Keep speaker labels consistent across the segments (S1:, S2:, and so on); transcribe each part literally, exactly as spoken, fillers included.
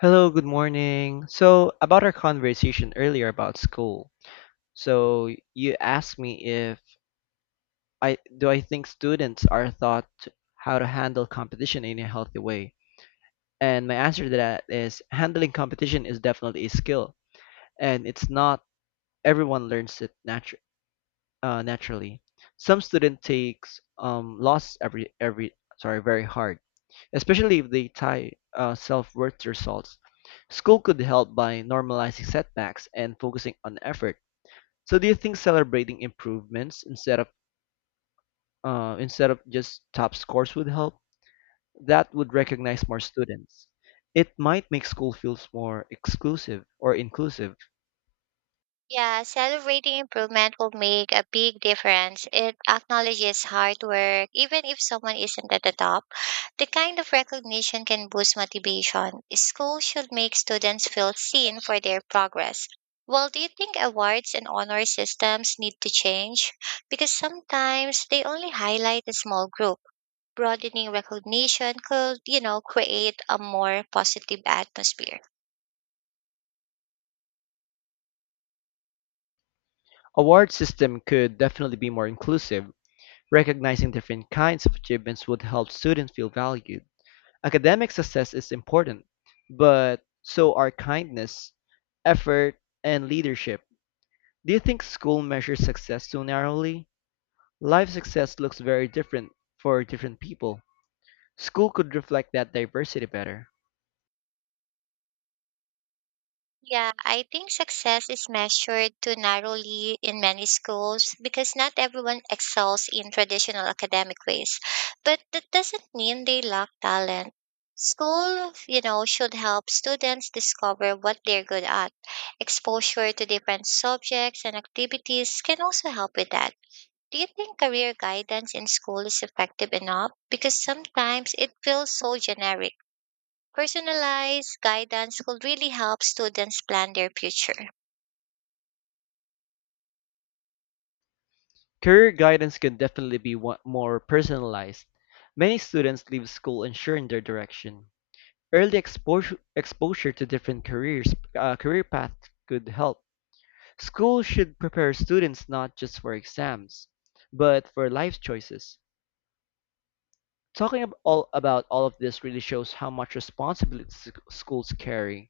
S1: Hello, good morning. So, about our conversation earlier about school. So, you asked me if I do I think students are taught how to handle competition in a healthy way. And my answer to that is handling competition is definitely a skill, and it's not everyone learns it Uh, naturally, some student takes um, loss every every sorry very hard, especially if they tie uh, self-worth to results. School could help by normalizing setbacks and focusing on effort. So, do you think celebrating improvements instead of uh, instead of just top scores would help? That would recognize more students. It might make school feels more exclusive or inclusive.
S2: Yeah, celebrating improvement will make a big difference. It acknowledges hard work, even if someone isn't at the top. The kind of recognition can boost motivation. Schools should make students feel seen for their progress. Well, do you think awards and honor systems need to change? Because sometimes they only highlight a small group. Broadening recognition could, you know, create a more positive atmosphere.
S1: Award system could definitely be more inclusive. Recognizing different kinds of achievements would help students feel valued. Academic success is important, but so are kindness, effort, and leadership. Do you think school measures success too narrowly? Life success looks very different for different people. School could reflect that diversity better.
S2: Yeah, I think success is measured too narrowly in many schools because not everyone excels in traditional academic ways. But that doesn't mean they lack talent. School, you know, should help students discover what they're good at. Exposure to different subjects and activities can also help with that. Do you think career guidance in school is effective enough? Because sometimes it feels so generic. Personalized guidance could really help students plan their future.
S1: Career guidance can definitely be wa- more personalized. Many students leave school unsure in their direction. Early exposure exposure to different careers uh, career paths could help. Schools should prepare students not just for exams, but for life choices. Talking ab- all about all of this really shows how much responsibility s- schools carry.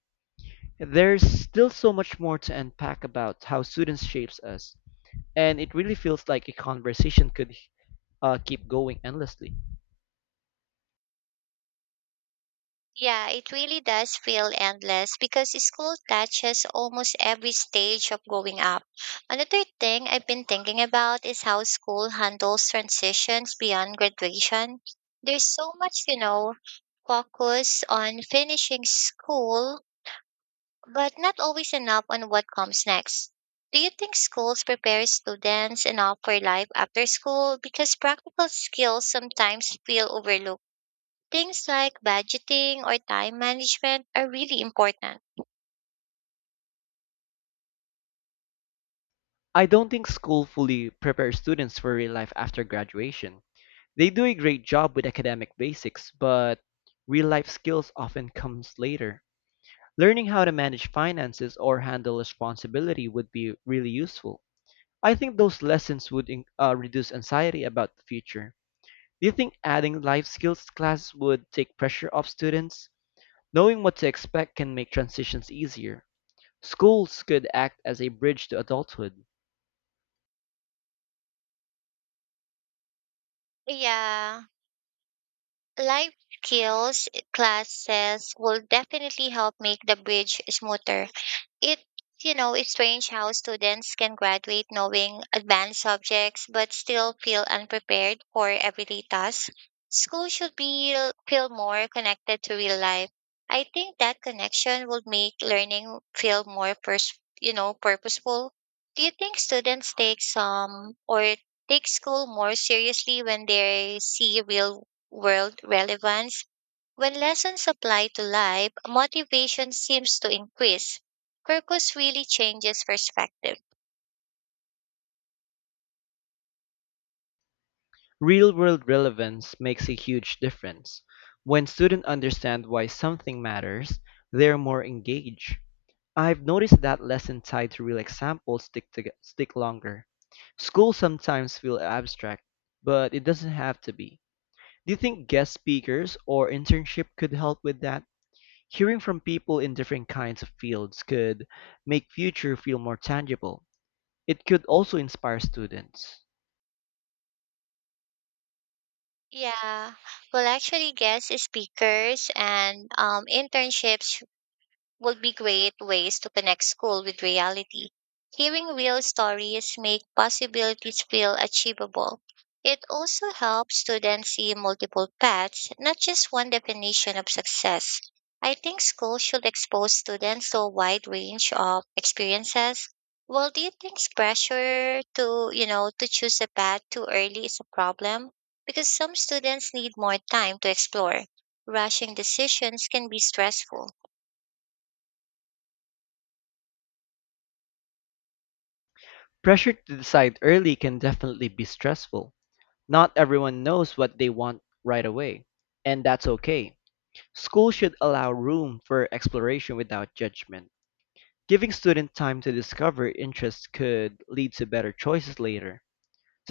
S1: There's still so much more to unpack about how students shapes us, and it really feels like a conversation could uh, keep going endlessly.
S2: Yeah, it really does feel endless because school touches almost every stage of growing up. Another thing I've been thinking about is how school handles transitions beyond graduation. There's so much, you know, focus on finishing school but not always enough on what comes next. Do you think schools prepare students enough for life after school? Because practical skills sometimes feel overlooked. Things like budgeting or time management are really important.
S1: I don't think school fully prepares students for real life after graduation. They do a great job with academic basics, but real life skills often comes later. Learning how to manage finances or handle responsibility would be really useful. I think those lessons would in- uh, reduce anxiety about the future. Do you think adding life skills class would take pressure off students? Knowing what to expect can make transitions easier. Schools could act as a bridge to adulthood.
S2: Yeah, life skills classes will definitely help make the bridge smoother. It you know it's strange how students can graduate knowing advanced subjects but still feel unprepared for everyday tasks. School should be, feel more connected to real life. I think that connection would make learning feel more pers- you know purposeful. Do you think students take some or take school more seriously when they see real world relevance? When lessons apply to life, motivation seems to increase. Kirkus really changes perspective.
S1: Real world relevance makes a huge difference. When students understand why something matters, they're more engaged. I've noticed that lessons tied to real examples stick to, stick longer. School sometimes feel abstract, but it doesn't have to be. Do you think guest speakers or internship could help with that? Hearing from people in different kinds of fields could make future feel more tangible. It could also inspire students.
S2: Yeah. Well, actually, guest speakers and um, internships would be great ways to connect school with reality. Hearing real stories make possibilities feel achievable. It also helps students see multiple paths, not just one definition of success. I think school should expose students to a wide range of experiences. Well, do you think pressure to, you know, to choose a path too early is a problem? Because some students need more time to explore. Rushing decisions can be stressful.
S1: Pressure to decide early can definitely be stressful. Not everyone knows what they want right away, and that's okay. School should allow room for exploration without judgment. Giving students time to discover interests could lead to better choices later.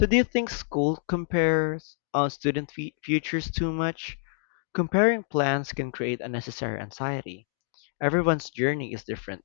S1: So, do you think school compares on student fe- futures too much? Comparing plans can create unnecessary anxiety. Everyone's journey is different.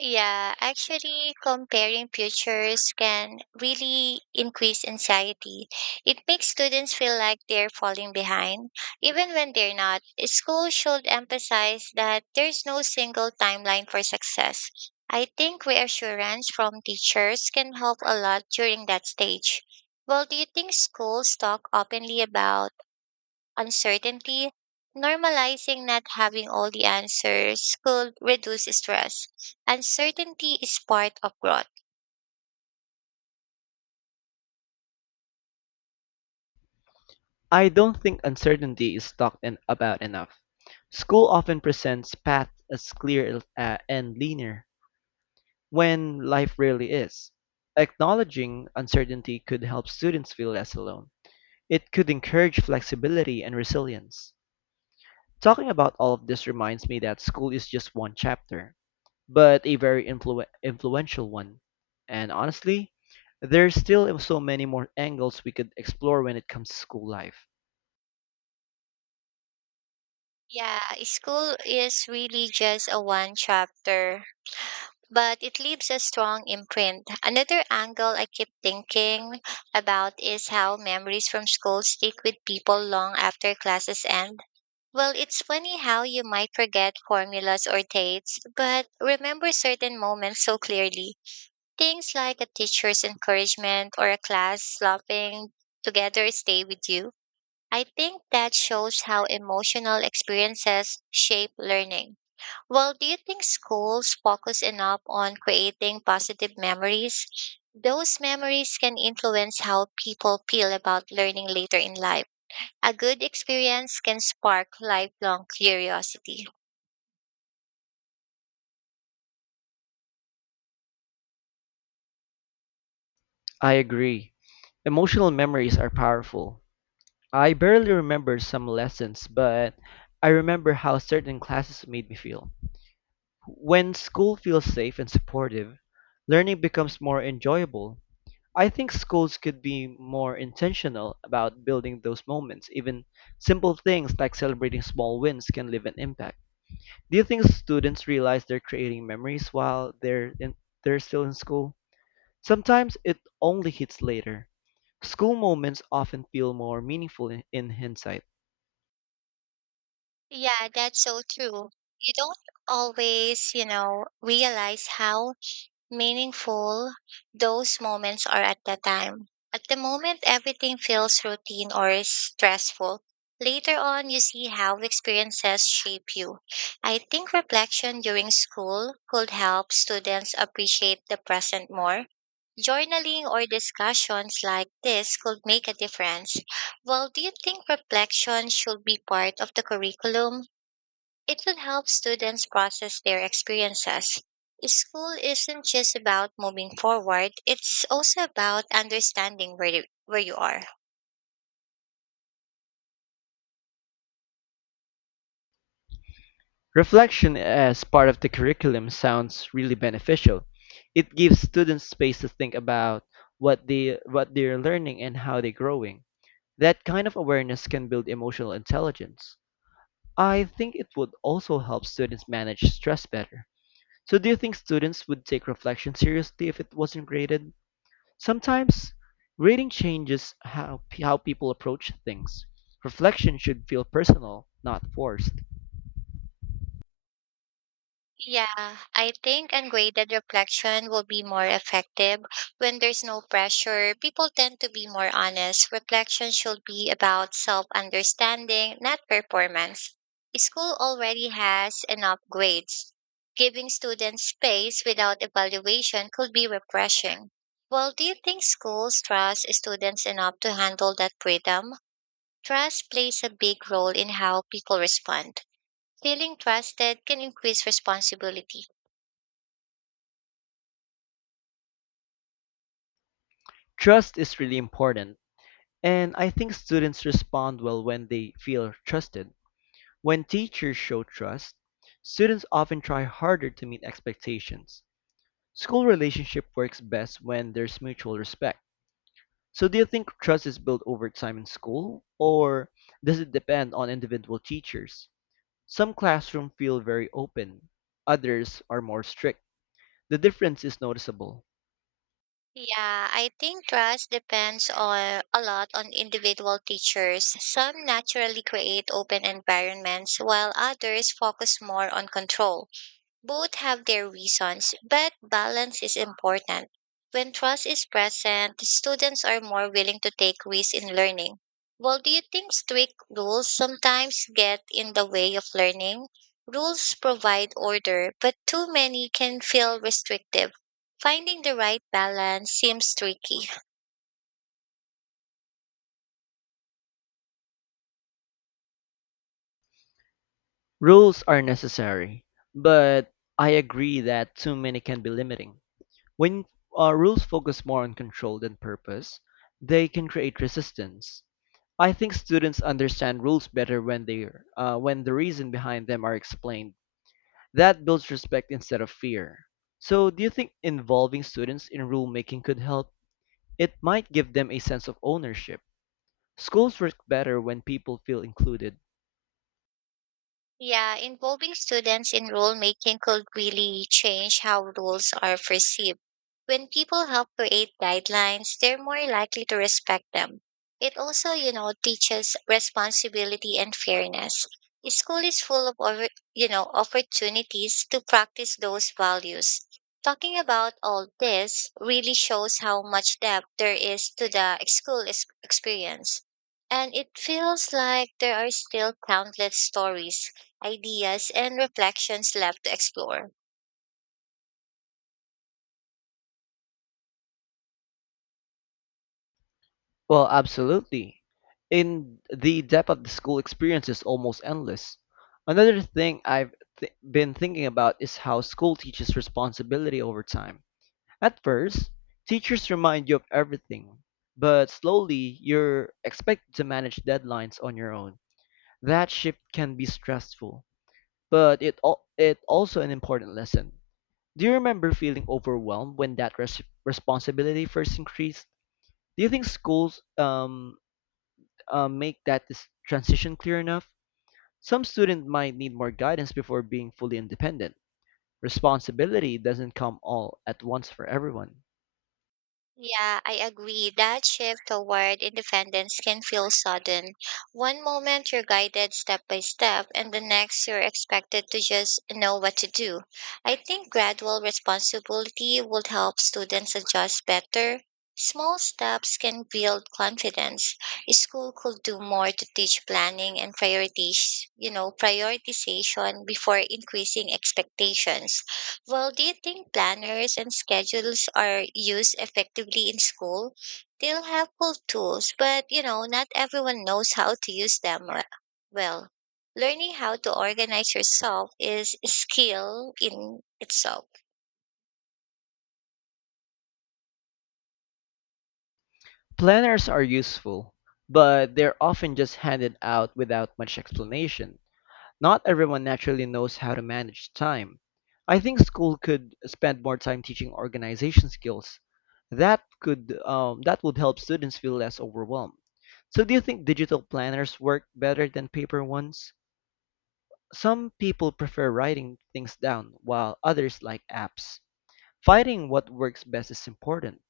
S2: Yeah, actually, comparing futures can really increase anxiety. It makes students feel like they're falling behind, even when they're not. School should emphasize that there's no single timeline for success. I think reassurance from teachers can help a lot during that stage. Well, do you think schools talk openly about uncertainty? Normalizing not having all the answers could reduce stress. Uncertainty is part of growth.
S1: I don't think uncertainty is talked in- about enough. School often presents paths as clear uh, and linear, when life really is. Acknowledging uncertainty could help students feel less alone. It could encourage flexibility and resilience. Talking about all of this reminds me that school is just one chapter, but a very influ- influential one. And honestly, there's still so many more angles we could explore when it comes to school life.
S2: Yeah, school is really just a one chapter, but it leaves a strong imprint. Another angle I keep thinking about is how memories from school stick with people long after classes end. Well, it's funny how you might forget formulas or dates, but remember certain moments so clearly. Things like a teacher's encouragement or a class laughing together stay with you. I think that shows how emotional experiences shape learning. Well, do you think schools focus enough on creating positive memories? Those memories can influence how people feel about learning later in life. A good experience can spark lifelong curiosity.
S1: I agree. Emotional memories are powerful. I barely remember some lessons, but I remember how certain classes made me feel. When school feels safe and supportive, learning becomes more enjoyable. I think schools could be more intentional about building those moments. Even simple things like celebrating small wins can leave an impact. Do you think students realize they're creating memories while they're in, they're still in school? Sometimes it only hits later. School moments often feel more meaningful in, in hindsight.
S2: Yeah, that's so true. You don't always, you know, realize how meaningful those moments are at the time. At the moment, everything feels routine or stressful. Later on, you see how experiences shape you. I think reflection during school could help students appreciate the present more. Journaling or discussions like this could make a difference. Well, do you think reflection should be part of the curriculum? It would help students process their experiences. School isn't just about moving forward, it's also about understanding where you, where you are.
S1: Reflection as part of the curriculum sounds really beneficial. It gives students space to think about what they what they're learning and how they're growing. That kind of awareness can build emotional intelligence. I think it would also help students manage stress better. So do you think students would take reflection seriously if it wasn't graded? Sometimes grading changes how how people approach things. Reflection should feel personal, not forced.
S2: Yeah, I think ungraded reflection will be more effective when there's no pressure. People tend to be more honest. Reflection should be about self understanding, not performance. School already has enough grades. Giving students space without evaluation could be refreshing. Well, do you think schools trust students enough to handle that freedom? Trust plays a big role in how people respond. Feeling trusted can increase responsibility.
S1: Trust is really important. And I think students respond well when they feel trusted. When teachers show trust, students often try harder to meet expectations. School relationship works best when there's mutual respect. So do you think trust is built over time in school or does it depend on individual teachers? Some classrooms feel very open, others are more strict. The difference is noticeable.
S2: Yeah, I think trust depends on a lot on individual teachers. Some naturally create open environments while others focus more on control. Both have their reasons, but balance is important. When trust is present, students are more willing to take risks in learning. Well, do you think strict rules sometimes get in the way of learning? Rules provide order, but too many can feel restrictive. Finding the right balance seems tricky.
S1: Rules are necessary, but I agree that too many can be limiting. When uh, rules focus more on control than purpose, they can create resistance. I think students understand rules better when they uh, when the reason behind them are explained. That builds respect instead of fear. So, do you think involving students in rule making could help? It might give them a sense of ownership. Schools work better when people feel included.
S2: Yeah, involving students in rule making could really change how rules are perceived. When people help create guidelines, they're more likely to respect them. It also, you know, teaches responsibility and fairness. School is full of, over- you know, opportunities to practice those values. Talking about all this really shows how much depth there is to the school ex- experience. And it feels like there are still countless stories, ideas and reflections left to explore.
S1: Well, absolutely. In the depth of the school experience is almost endless. Another thing I've th- been thinking about is how school teaches responsibility over time. At first, teachers remind you of everything, but slowly you're expected to manage deadlines on your own. That shift can be stressful, but it al- it also an important lesson. Do you remember feeling overwhelmed when that res- responsibility first increased? Do you think schools um um, make that dis- transition clear enough, some students might need more guidance before being fully independent. Responsibility doesn't come all at once for everyone.
S2: Yeah, I agree. That shift toward independence can feel sudden. One moment you're guided step by step, and the next you're expected to just know what to do. I think gradual responsibility would help students adjust better. Small steps can build confidence. A school could do more to teach planning and priorities, you know, prioritization before increasing expectations. Well, do you think planners and schedules are used effectively in school? They're helpful tools, but you know, not everyone knows how to use them we- well. Learning how to organize yourself is a skill in itself.
S1: Planners are useful, but they're often just handed out without much explanation. Not everyone naturally knows how to manage time. I think school could spend more time teaching organization skills. That could um, that would help students feel less overwhelmed. So do you think digital planners work better than paper ones? Some people prefer writing things down, while others like apps. Finding what works best is important.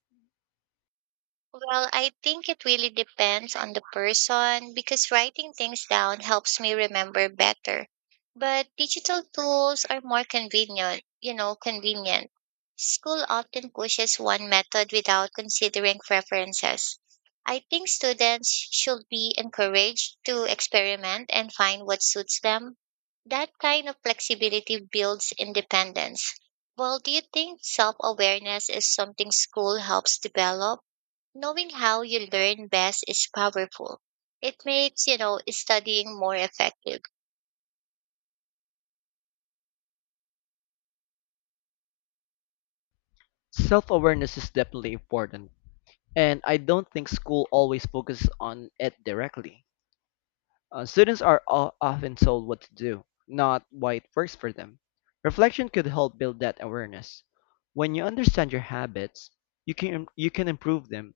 S2: Well, I think it really depends on the person because writing things down helps me remember better. But digital tools are more convenient, you know, convenient. School often pushes one method without considering preferences. I think students should be encouraged to experiment and find what suits them. That kind of flexibility builds independence. Well, do you think self awareness is something school helps develop? Knowing how you learn best is powerful. It makes, you know, studying more effective.
S1: Self awareness is definitely important, and I don't think school always focuses on it directly. Uh, students are o- often told what to do, not why it works for them. Reflection could help build that awareness. When you understand your habits, you can you can improve them.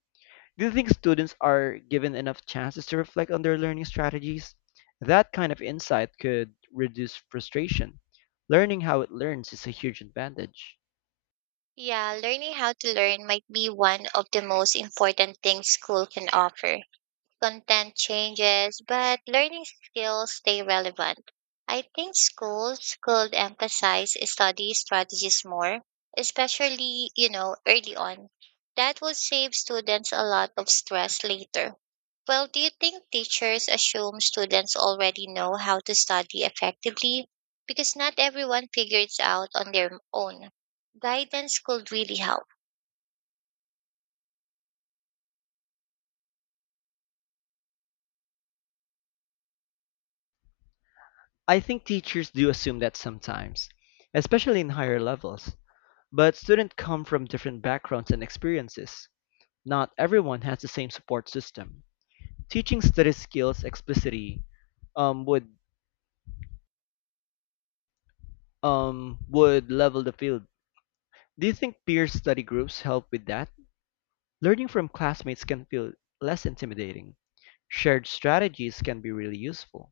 S1: Do you think students are given enough chances to reflect on their learning strategies? That kind of insight could reduce frustration. Learning how it learns is a huge advantage.
S2: Yeah, learning how to learn might be one of the most important things school can offer. Content changes, but learning skills stay relevant. I think schools could emphasize study strategies more, especially, you know, early on. That will save students a lot of stress later. Well, do you think teachers assume students already know how to study effectively? Because not everyone figures out on their own. Guidance could really help.
S1: I think teachers do assume that sometimes, especially in higher levels, but students come from different backgrounds and experiences. Not everyone has the same support system. Teaching study skills explicitly um, would um, would level the field. Do you think peer study groups help with that? Learning from classmates can feel less intimidating. Shared strategies can be really useful.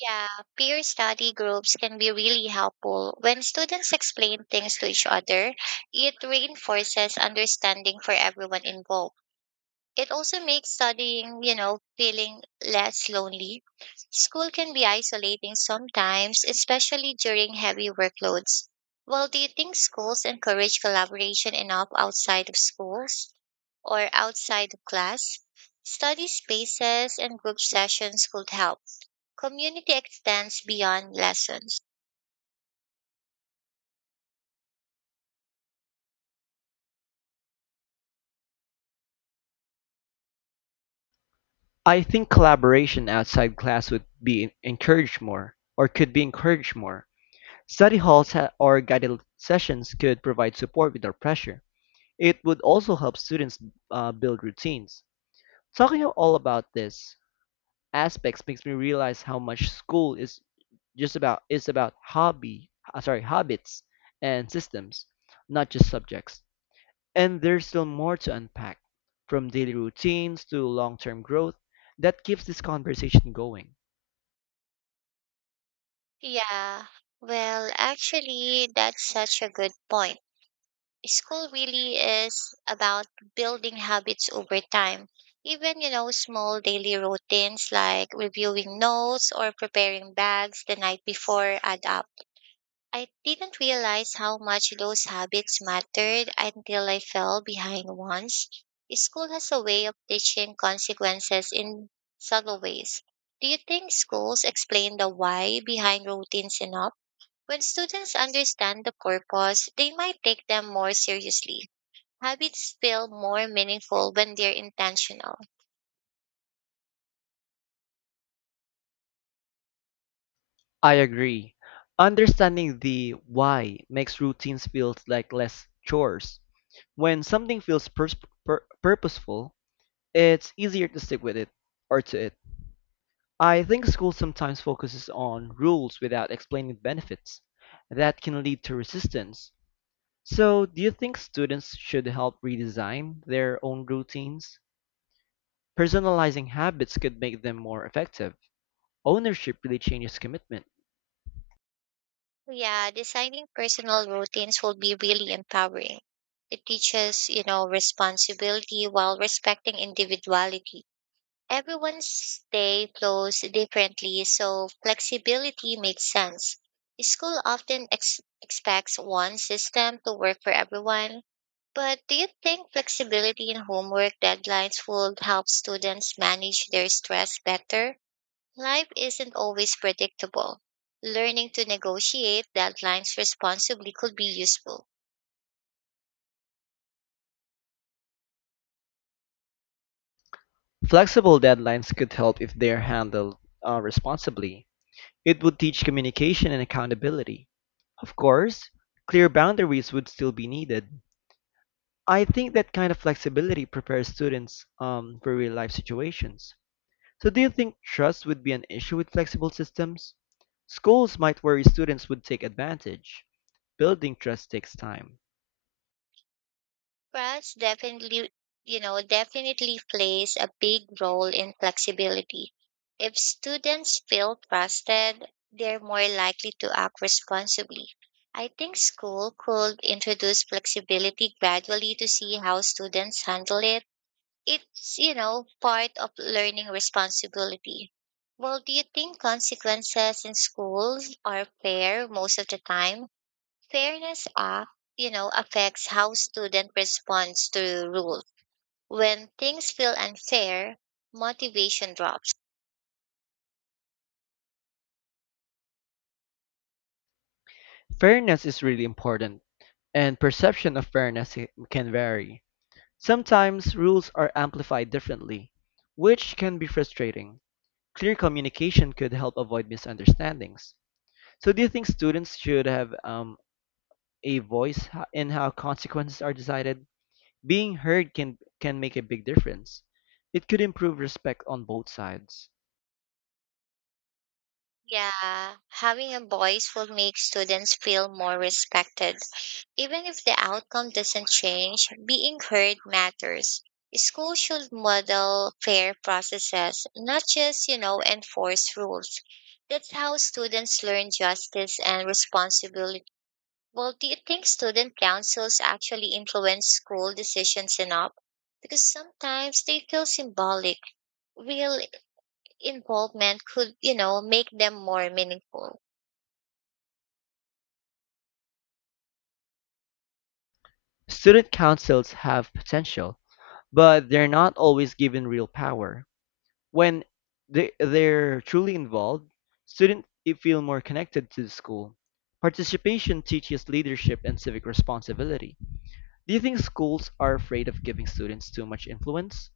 S2: Yeah, peer study groups can be really helpful. When students explain things to each other, it reinforces understanding for everyone involved. It also makes studying, you know, feeling less lonely. School can be isolating sometimes, especially during heavy workloads. Well, do you think schools encourage collaboration enough outside of schools or outside of class? Study spaces and group sessions could help. Community extends beyond lessons.
S1: I think collaboration outside class would be en- encouraged more, or could be encouraged more. Study halls ha- or guided sessions could provide support without pressure. It would also help students uh, build routines. Talking all about this aspects makes me realize how much school is just about is about hobby, uh, sorry, habits and systems, not just subjects. And there's still more to unpack, from daily routines to long term growth, that keeps this conversation going.
S2: Yeah, well, actually, that's such a good point. School really is about building habits over time. Even, you know, small daily routines like reviewing notes or preparing bags the night before add up. I didn't realize how much those habits mattered until I fell behind once. School has a way of teaching consequences in subtle ways. Do you think schools explain the why behind routines enough? When students understand the purpose, they might take them more seriously. Habits feel more meaningful when they're intentional.
S1: I agree. Understanding the why makes routines feel like less chores. When something feels pers- pur- purposeful, it's easier to stick with it or to it. I think school sometimes focuses on rules without explaining benefits. That can lead to resistance. So, do you think students should help redesign their own routines? Personalizing habits could make them more effective. Ownership really changes commitment.
S2: Yeah, designing personal routines will be really empowering. It teaches, you know, responsibility while respecting individuality. Everyone's day flows differently, so flexibility makes sense. School often ex- expects one system to work for everyone, but do you think flexibility in homework deadlines will help students manage their stress better? Life isn't always predictable. Learning to negotiate deadlines responsibly could be useful.
S1: Flexible deadlines could help if they're handled uh, responsibly. It would teach communication and accountability. Of course, clear boundaries would still be needed. I think that kind of flexibility prepares students um, for real life situations. So, do you think trust would be an issue with flexible systems? Schools might worry students would take advantage. Building trust takes time.
S2: Trust definitely, you know, definitely plays a big role in flexibility. If students feel trusted, they're more likely to act responsibly. I think school could introduce flexibility gradually to see how students handle it. It's you know part of learning responsibility. Well, do you think consequences in schools are fair most of the time? Fairness act you know affects how student responds to rules. When things feel unfair, motivation drops.
S1: Fairness is really important, and perception of fairness i- can vary. Sometimes rules are amplified differently, which can be frustrating. Clear communication could help avoid misunderstandings. So, do you think students should have um, a voice ho- in how consequences are decided? Being heard can can make a big difference. It could improve respect on both sides.
S2: Yeah, having a voice will make students feel more respected. Even if the outcome doesn't change, being heard matters. Schools should model fair processes, not just, you know, enforce rules. That's how students learn justice and responsibility. Well, do you think student councils actually influence school decisions enough? Because sometimes they feel symbolic. Real involvement could, you know, make them more meaningful.
S1: Student councils have potential, but they're not always given real power. When they, they're truly involved, students eh, feel more connected to the school. Participation teaches leadership and civic responsibility. Do you think schools are afraid of giving students too much influence?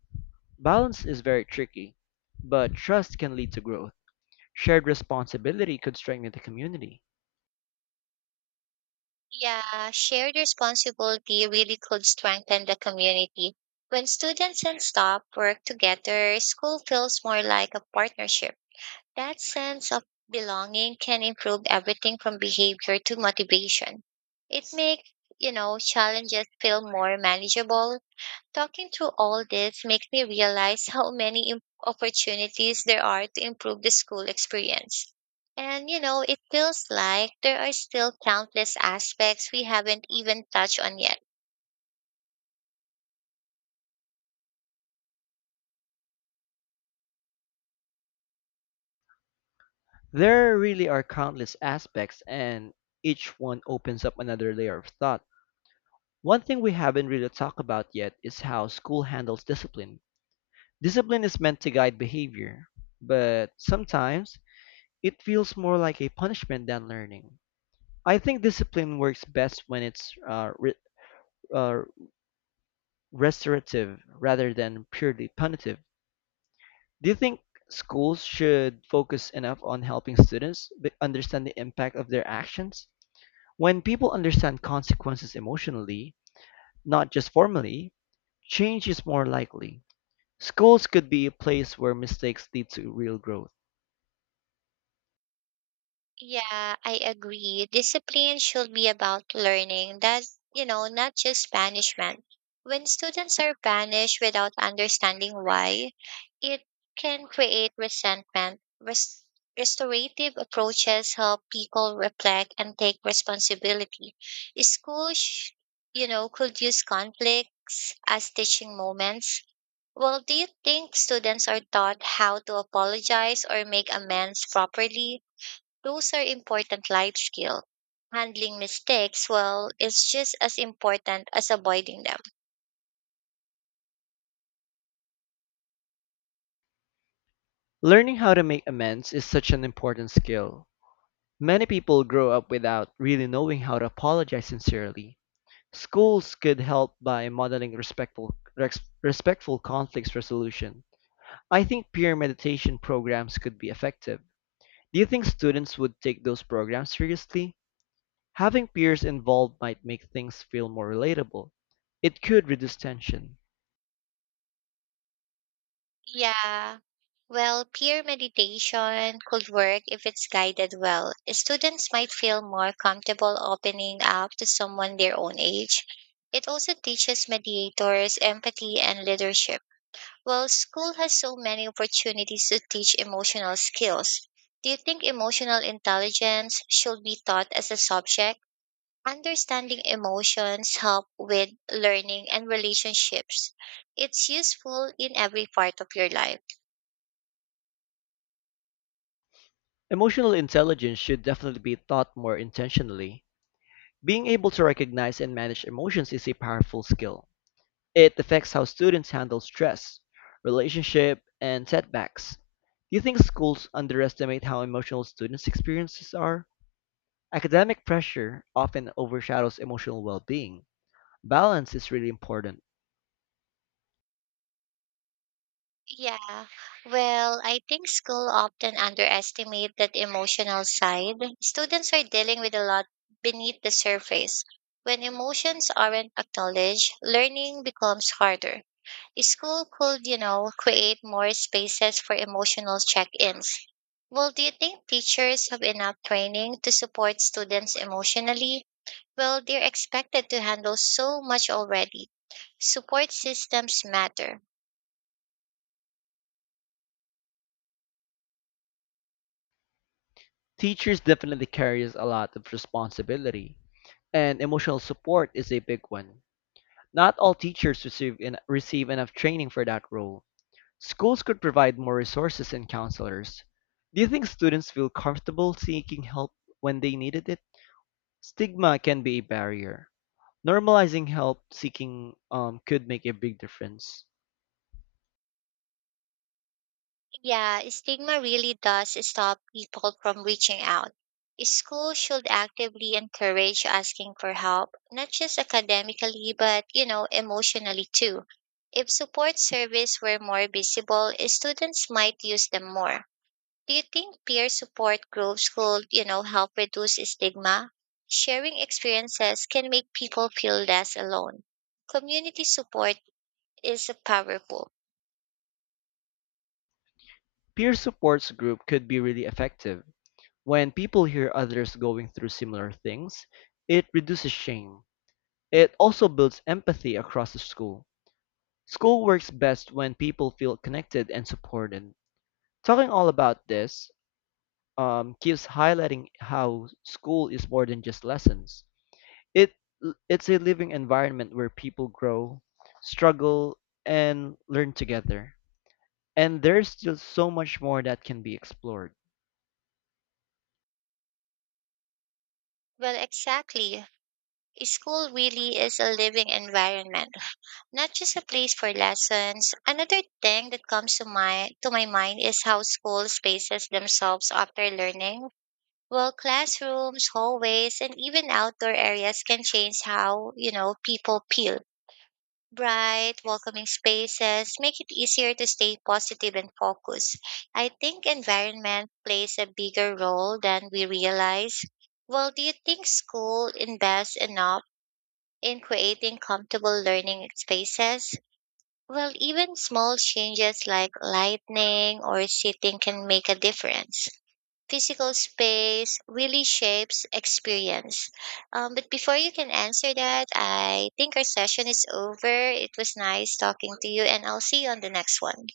S1: Balance is very tricky, but trust can lead to growth. Shared responsibility could strengthen the community.
S2: Yeah, shared responsibility really could strengthen the community. When students and staff work together, school feels more like a partnership. That sense of belonging can improve everything from behavior to motivation. It makes, you know, challenges feel more manageable. Talking through all this makes me realize how many im- opportunities there are to improve the school experience. And you know, it feels like there are still countless aspects we haven't even touched on yet.
S1: There really are countless aspects, and each one opens up another layer of thought. One thing we haven't really talked about yet is how school handles discipline. Discipline is meant to guide behavior, but sometimes it feels more like a punishment than learning. I think discipline works best when it's uh, re- uh, restorative rather than purely punitive. Do you think schools should focus enough on helping students be- understand the impact of their actions? When people understand consequences emotionally, not just formally, change is more likely. Schools could be a place where mistakes lead to real growth.
S2: Yeah, I agree. Discipline should be about learning that, you know, not just punishment. When students are punished without understanding why, it can create resentment. Res- restorative approaches help people reflect and take responsibility. Schools, sh- you know, could use conflicts as teaching moments. Well, do you think students are taught how to apologize or make amends properly? Those are important life skills. Handling mistakes, well, is just as important as avoiding them.
S1: Learning how to make amends is such an important skill. Many people grow up without really knowing how to apologize sincerely. Schools could help by modeling respectful, res- respectful conflicts resolution. I think peer meditation programs could be effective. Do you think students would take those programs seriously? Having peers involved might make things feel more relatable. It could reduce tension.
S2: Yeah. Well, peer meditation could work if it's guided well. Students might feel more comfortable opening up to someone their own age. It also teaches mediators empathy and leadership. Well, school has so many opportunities to teach emotional skills. Do you think emotional intelligence should be taught as a subject? Understanding emotions help with learning and relationships. It's useful in every part of your life.
S1: Emotional intelligence should definitely be taught more intentionally. Being able to recognize and manage emotions is a powerful skill. It affects how students handle stress, relationship, and setbacks. Do you think schools underestimate how emotional students' experiences are? Academic pressure often overshadows emotional well-being. Balance is really important.
S2: Yeah. Well, I think school often underestimate that emotional side. Students are dealing with a lot beneath the surface. When emotions aren't acknowledged, learning becomes harder. School could, you know, create more spaces for emotional check-ins. Well, do you think teachers have enough training to support students emotionally? Well, they're expected to handle so much already. Support systems matter.
S1: Teachers definitely carries a lot of responsibility, and emotional support is a big one. Not all teachers receive en- receive enough training for that role. Schools could provide more resources and counselors. Do you think students feel comfortable seeking help when they needed it? Stigma can be a barrier. Normalizing help seeking um, could make a big difference.
S2: Yeah, stigma really does stop people from reaching out. School should actively encourage asking for help, not just academically, but, you know, emotionally too. If support service were more visible, students might use them more. Do you think peer support groups could, you know, help reduce stigma? Sharing experiences can make people feel less alone. Community support is powerful.
S1: Peer supports group could be really effective. When people hear others going through similar things, it reduces shame. It also builds empathy across the school. School works best when people feel connected and supported. Talking all about this, um, keeps highlighting how school is more than just lessons. It it's a living environment where people grow, struggle, and learn together. And there's still so much more that can be explored.
S2: Well, exactly. School really is a living environment, not just a place for lessons. Another thing that comes to my to my mind is how school spaces themselves after learning. Well, classrooms, hallways, and even outdoor areas can change how, you know, people feel. Bright, welcoming spaces make it easier to stay positive and focused. I think environment plays a bigger role than we realize. Well, do you think school invests enough in creating comfortable learning spaces? Well, even small changes like lighting or seating can make a difference. Physical space really shapes experience. Um, but before you can answer that, I think our session is over. It was nice talking to you, and I'll see you on the next one.